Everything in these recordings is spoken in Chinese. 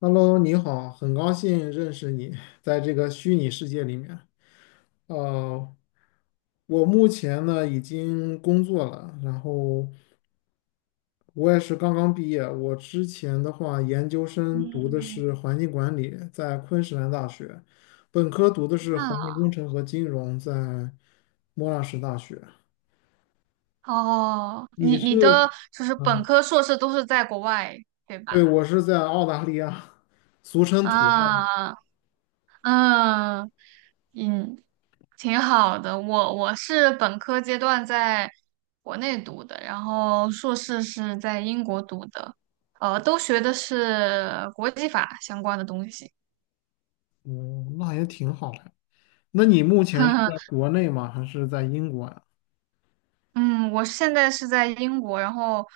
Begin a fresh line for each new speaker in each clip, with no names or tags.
Hello，你好，很高兴认识你，在这个虚拟世界里面。呃，我目前呢已经工作了，然后我也是刚刚毕业。我之前的话，研究生读的
嗯，
是环境管理，在昆士兰大学；本科读的是环境
那
工程和金融，在莫纳什大学。
哦，
你
你
是，
的就是本
嗯，
科、硕士都是在国外，对
对，
吧？
我是在澳大利亚，俗称土澳。
啊，嗯嗯，挺好的。我是本科阶段在国内读的，然后硕士是在英国读的，都学的是国际法相关的东西。
嗯，那也挺好的。那你目前是在 国内吗？还是在英国呀？
嗯，我现在是在英国，然后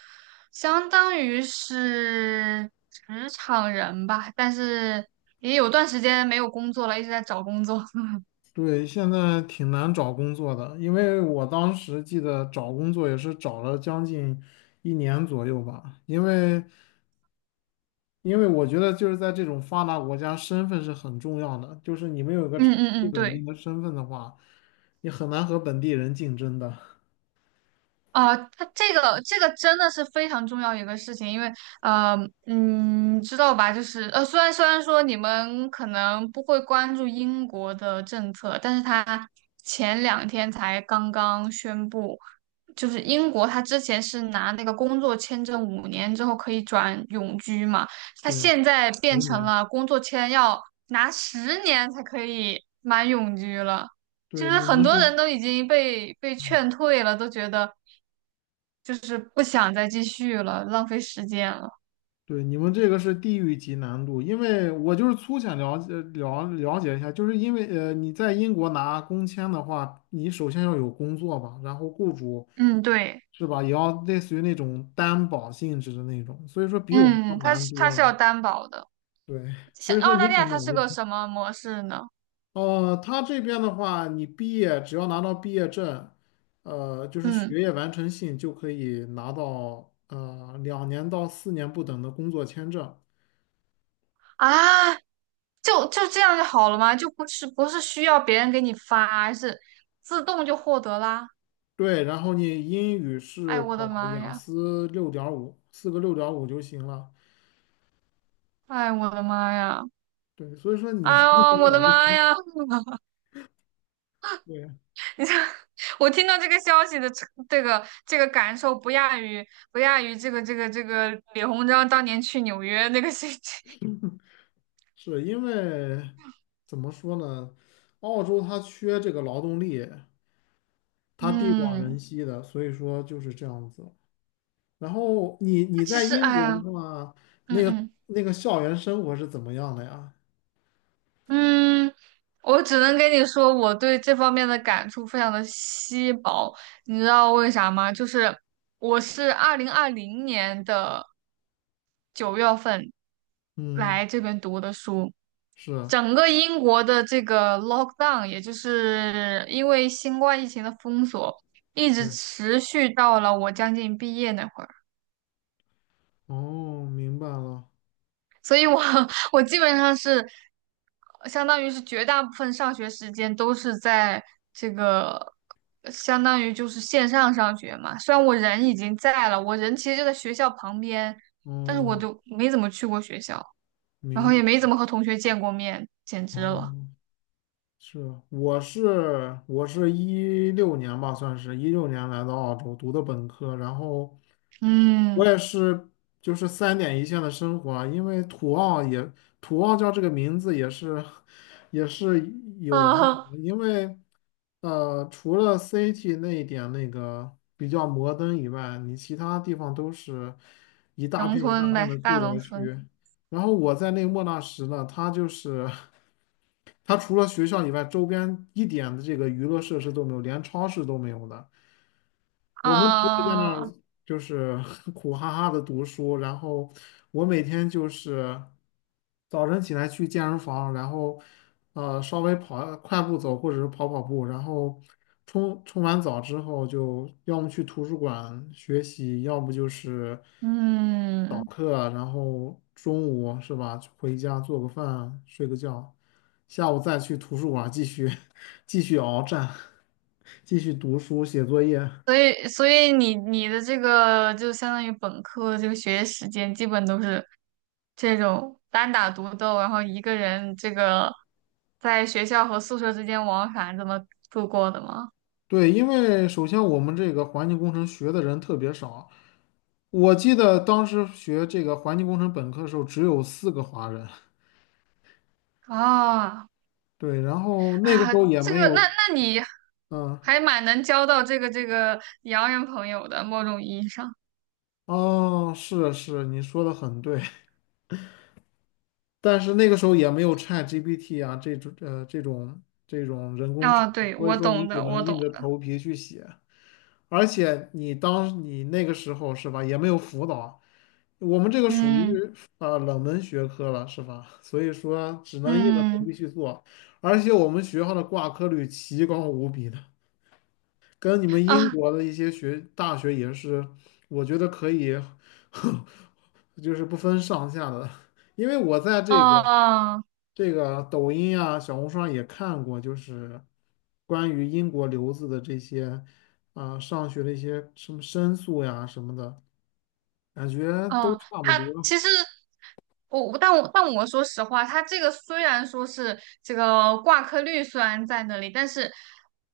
相当于是职场人吧，但是也有段时间没有工作了，一直在找工作。
对，现在挺难找工作的，因为我当时记得找工作也是找了将近一年左右吧，因为我觉得就是在这种发达国家，身份是很重要的，就是你没有一个
嗯
长
嗯
期
嗯，
稳
对
定的身份的话，你很难和本地人竞争的。
啊，它这个真的是非常重要一个事情，因为呃，知道吧？就是虽然说你们可能不会关注英国的政策，但是它前两天才刚刚宣布。就是英国，他之前是拿那个工作签证5年之后可以转永居嘛，他
对，
现在变
十
成
年，
了工作签要拿10年才可以满永居了，就
对，
是
你
很
们
多
是。
人都已经被
嗯，
劝退了，都觉得就是不想再继续了，浪费时间了。
对，你们这个是地狱级难度，因为我就是粗浅了解一下，就是因为你在英国拿工签的话，你首先要有工作吧，然后雇主
嗯，对，
是吧，也要类似于那种担保性质的那种，所以说比我们要
嗯，他
难
是他
多
是要
了。
担保的。
对，
像
所以说
澳
你
大利
怎
亚，它
么
是
问
个
题？
什么模式呢？
他这边的话，你毕业只要拿到毕业证，就是
嗯。
学业完成信就可以拿到2年到4年不等的工作签证。
啊，就这样就好了吗？就不是需要别人给你发，是自动就获得啦。
对，然后你英语
哎，
是
我
考
的妈
雅
呀！
思六点五，四个六点五就行了。
哎，我的妈呀！
对，所以说你
哎呦，
你很
我的
了不
妈
起。
呀！
对，
你这，我听到这个消息的这个感受，不亚于这个李鸿章当年去纽约那个事情。
是因为怎么说呢？澳洲它缺这个劳动力，它地广人
嗯，
稀的，所以说就是这样子。然后你
那
你
其
在
实，
英
哎
国
呀，
的话，
嗯
那个
嗯。
那个校园生活是怎么样的呀？
嗯，我只能跟你说，我对这方面的感触非常的稀薄。你知道为啥吗？就是我是2020年的9月份
嗯，
来这边读的书，
是，
整个英国的这个 lockdown,也就是因为新冠疫情的封锁，一直
对，
持续到了我将近毕业那会儿，
哦，明白了，
所以我 我基本上是。相当于是绝大部分上学时间都是在这个，相当于就是线上上学嘛。虽然我人已经在了，我人其实就在学校旁边，但是我
哦，
就没怎么去过学校，然后
明白，
也没怎么和同学见过面，简直了。
哦。是，我是一六年吧，算是一六年来到澳洲读的本科，然后我
嗯
也是就是三点一线的生活啊。因为土澳叫这个名字也是有来头
啊，
的。因为除了 City 那一点那个比较摩登以外，你其他地方都是一 大
农
片一大
村
片
呗，
的
大
住
农
宅区。
村
然后我在那莫纳什呢，它就是。它除了学校以外，周边一点的这个娱乐设施都没有，连超市都没有的。我们只有在那
啊，
儿就是 苦哈哈的读书，然后我每天就是早晨起来去健身房，然后稍微跑快步走或者是跑跑步，然后冲完澡之后就要么去图书馆学习，要不就是早
嗯。
课啊。然后中午是吧，回家做个饭，睡个觉，下午再去图书馆继续 继续鏖战，继续读书写作业。
所以,你的这个就相当于本科这个学业时间，基本都是这种单打独斗，然后一个人这个在学校和宿舍之间往返这么度过的吗？
对，因为首先我们这个环境工程学的人特别少，我记得当时学这个环境工程本科的时候只有四个华人。
哦，
对，然后那个
啊，
时候也
这
没
个，那
有，
你
嗯，
还蛮能交到这个洋人朋友的，某种意义上。
哦，是是，你说的很对。但是那个时候也没有 ChatGPT 啊这种这种人工智
啊，
能，
对，
所以
我
说你
懂
只
的，我
能
懂
硬着
的。
头皮去写，而且你当你那个时候是吧，也没有辅导。我们这个属于
嗯
冷门学科了是吧？所以说只能硬着头皮
嗯
去做，而且我们学校的挂科率奇高无比的，跟你们英
啊
国的一些大学也是，我觉得可以，就是不分上下的。因为我在
哦
这个
哦。哦
这个抖音啊、小红书上也看过，就是关于英国留子的这些啊、上学的一些什么申诉呀什么的，感觉都
嗯，
差不
他
多。
其实我，但我说实话，他这个虽然说是这个挂科率虽然在那里，但是，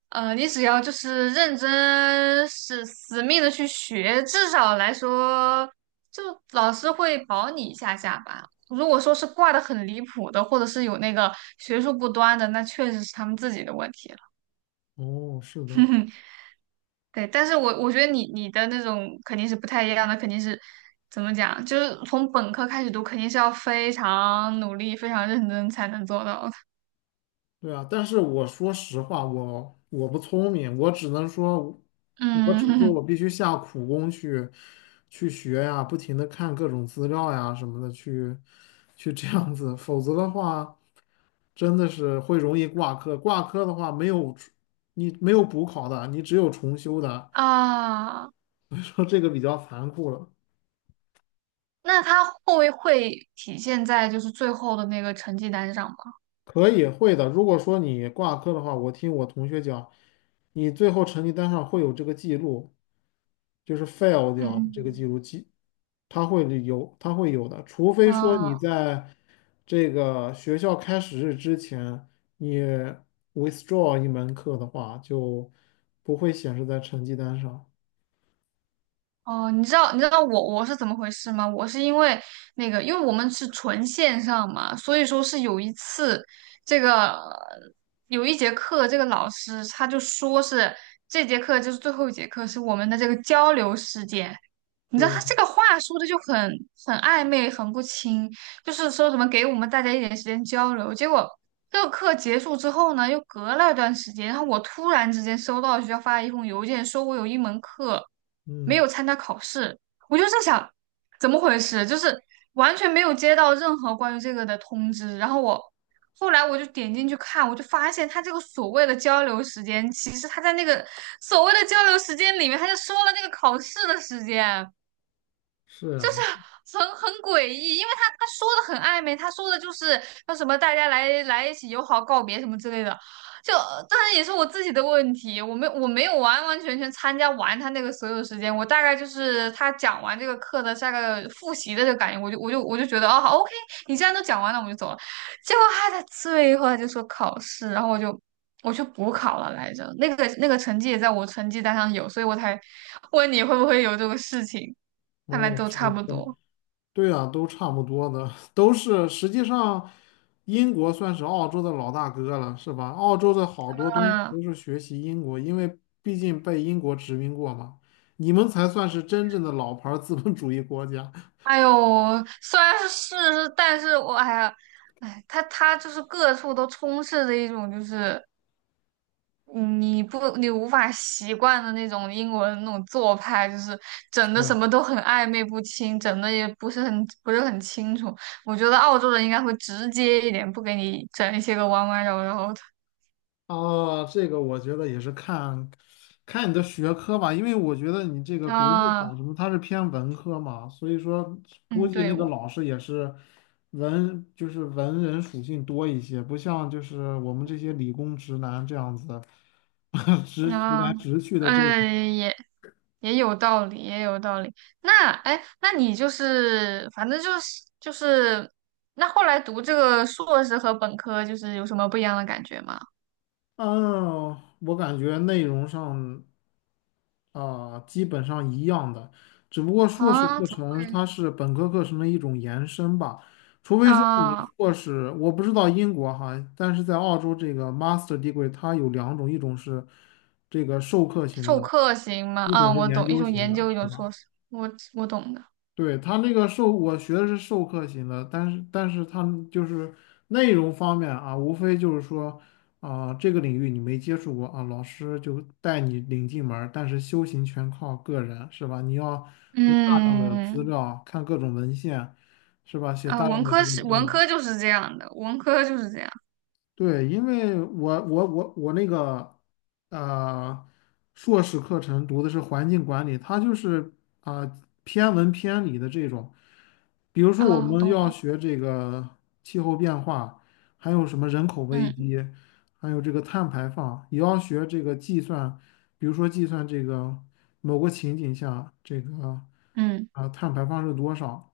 你只要就是认真是死命的去学，至少来说，就老师会保你一下下吧。如果说是挂的很离谱的，或者是有那个学术不端的，那确实是他们自己的问题。
哦，是的。
对，但是我觉得你的那种肯定是不太一样的，肯定是怎么讲，就是从本科开始读，肯定是要非常努力、非常认真才能做到的。
对啊，但是我说实话，我不聪明，我只能说，我只能说
嗯
我必须下苦功去学呀，不停的看各种资料呀什么的，去这样子，否则的话，真的是会容易挂科。挂科的话，没有重你没有补考的，你只有重修的。
啊，
说这个比较残酷了。
那他会不会体现在就是最后的那个成绩单上吗？
可以会的，如果说你挂科的话，我听我同学讲，你最后成绩单上会有这个记录。就是 fail 掉这个记录
嗯
记，它会有的，除非说你
啊。
在这个学校开始日之前，你 withdraw 一门课的话，就不会显示在成绩单上。
哦，你知道我是怎么回事吗？我是因为那个，因为我们是纯线上嘛，所以说是有一次，这个有一节课，这个老师他就说是这节课就是最后一节课，是我们的这个交流时间。你知道他
对，
这个话说的就很暧昧，很不清，就是说什么给我们大家一点时间交流，结果。这个课结束之后呢，又隔了一段时间，然后我突然之间收到学校发了一封邮件，说我有一门课没
嗯，
有参加考试，我就在想怎么回事，就是完全没有接到任何关于这个的通知。然后我后来我就点进去看，我就发现他这个所谓的交流时间，其实他在那个所谓的交流时间里面，他就说了那个考试的时间。
是啊，
很诡异，因为他说的很暧昧，他说的就是说什么大家来一起友好告别什么之类的，就当然也是我自己的问题，我没有完完全全参加完他那个所有时间，我大概就是他讲完这个课的下个复习的这个感觉，我就觉得啊哦好 OK,你既然都讲完了，我就走了。结果他在最后他就说考试，然后我去补考了来着，那个成绩也在我成绩单上有，所以我才问你会不会有这个事情，看来
哦，
都
是的。
差不多。
对啊，都差不多的，都是实际上，英国算是澳洲的老大哥了，是吧？澳洲的好多东西
嗯，
都是学习英国，因为毕竟被英国殖民过嘛。你们才算是真正的老牌儿资本主义国家。
哎呦，虽然是，但是我哎呀，哎，它就是各处都充斥着一种就是你无法习惯的那种英文那种做派，就是整的什
是。
么都很暧昧不清，整的也不是很清楚。我觉得澳洲人应该会直接一点，不给你整一些个弯弯绕绕的。
哦，这个我觉得也是看你的学科吧。因为我觉得你这个国际法
啊，
什么，它是偏文科嘛，所以说估
嗯，
计
对，
那个
我
老师也是就是文人属性多一些，不像就是我们这些理工直男这样子。直直
啊，
来直去的这
哎
种。
也。也有道理，也有道理。那哎，那你就是反正就是，那后来读这个硕士和本科就是有什么不一样的感觉吗？
嗯，我感觉内容上。啊，基本上一样的，只不过硕士
啊，
课程它是本科课程的一种延伸吧。除非说你
啊，
硕士，我不知道英国哈，但是在澳洲这个 master degree 它有两种，一种是这个授课型
授
的，
课型吗？
一
啊，
种是
我
研
懂，一
究
种
型
研
的，
究，一
是
种
吧？
硕士，我懂的。
对，他那个我学的是授课型的，但是他就是内容方面啊，无非就是说啊、这个领域你没接触过啊，老师就带你领进门儿但是修行全靠个人，是吧？你要读大量的资
嗯，
料，看各种文献，是吧？写
啊，
大
文
量的这
科
个
是
论
文
文。
科就是这样的，文科就是这样
对，因为我那个呃硕士课程读的是环境管理，它就是啊、偏文偏理的这种。比如说我
啊，
们
懂
要
了。
学这个气候变化，还有什么人口危
嗯
机，还有这个碳排放，也要学这个计算，比如说计算这个某个情景下这个
嗯，
啊、碳排放是多少。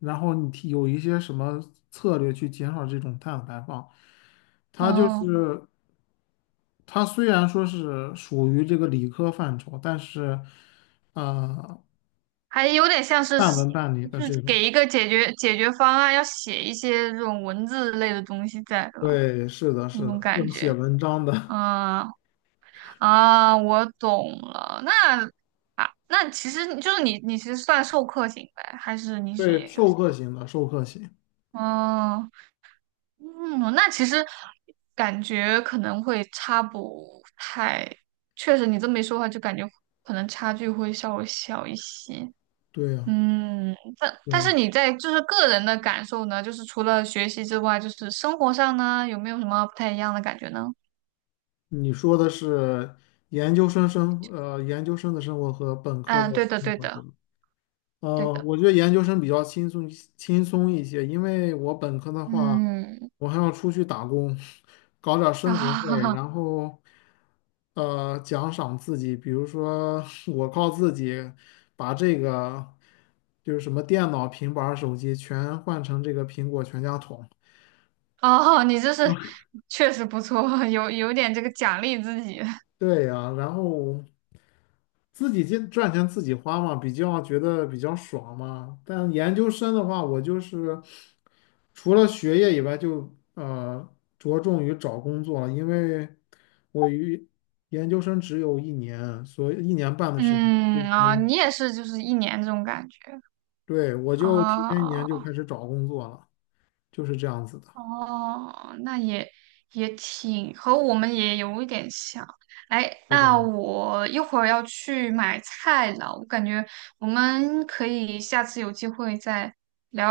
然后你提有一些什么策略去减少这种碳排放？它就
哦。
是它虽然说是属于这个理科范畴，但是呃，
还有点像是
半文
写，
半理的
就是
这种。
给一个解决方案，要写一些这种文字类的东西在吧，
对，是的，
那
是的，
种感
要写
觉。
文章的。
嗯啊，我懂了。那啊，那其实你就是你，你其实算授课型呗，还是你是
对，
研究
授
型？
课型的，授课型。
哦，嗯，那其实感觉可能会差不太，确实你这么一说的话，就感觉可能差距会稍微小一些。
对呀，
嗯，但
对
但
呀，
是你在就是个人的感受呢，就是除了学习之外，就是生活上呢，有没有什么不太一样的感觉呢？
你说的是研究生的生活和本科的
嗯，对的，
生
对的，
活。
对的，
我觉得研究生比较轻松一些，因为我本科的话，
嗯，
我还要出去打工，搞点儿生活费，
啊，
然后奖赏自己，比如说 我靠自己把这个就是什么电脑、平板儿手机全换成这个苹果全家桶。
哦，你这是确实不错，有点这个奖励自己，
对呀、然后自己赚钱自己花嘛，比较觉得比较爽嘛。但研究生的话，我就是除了学业以外就，着重于找工作了。因为我于研究生只有一年，所以一年半的时间，所以
嗯啊，
说，
你也是就是一年这种感觉
对，我就提
啊，
前一年
哦
就开始找工作了，就是这样子的，
哦，那也挺和我们也有一点像。哎，
对吧？
那我一会儿要去买菜了，我感觉我们可以下次有机会再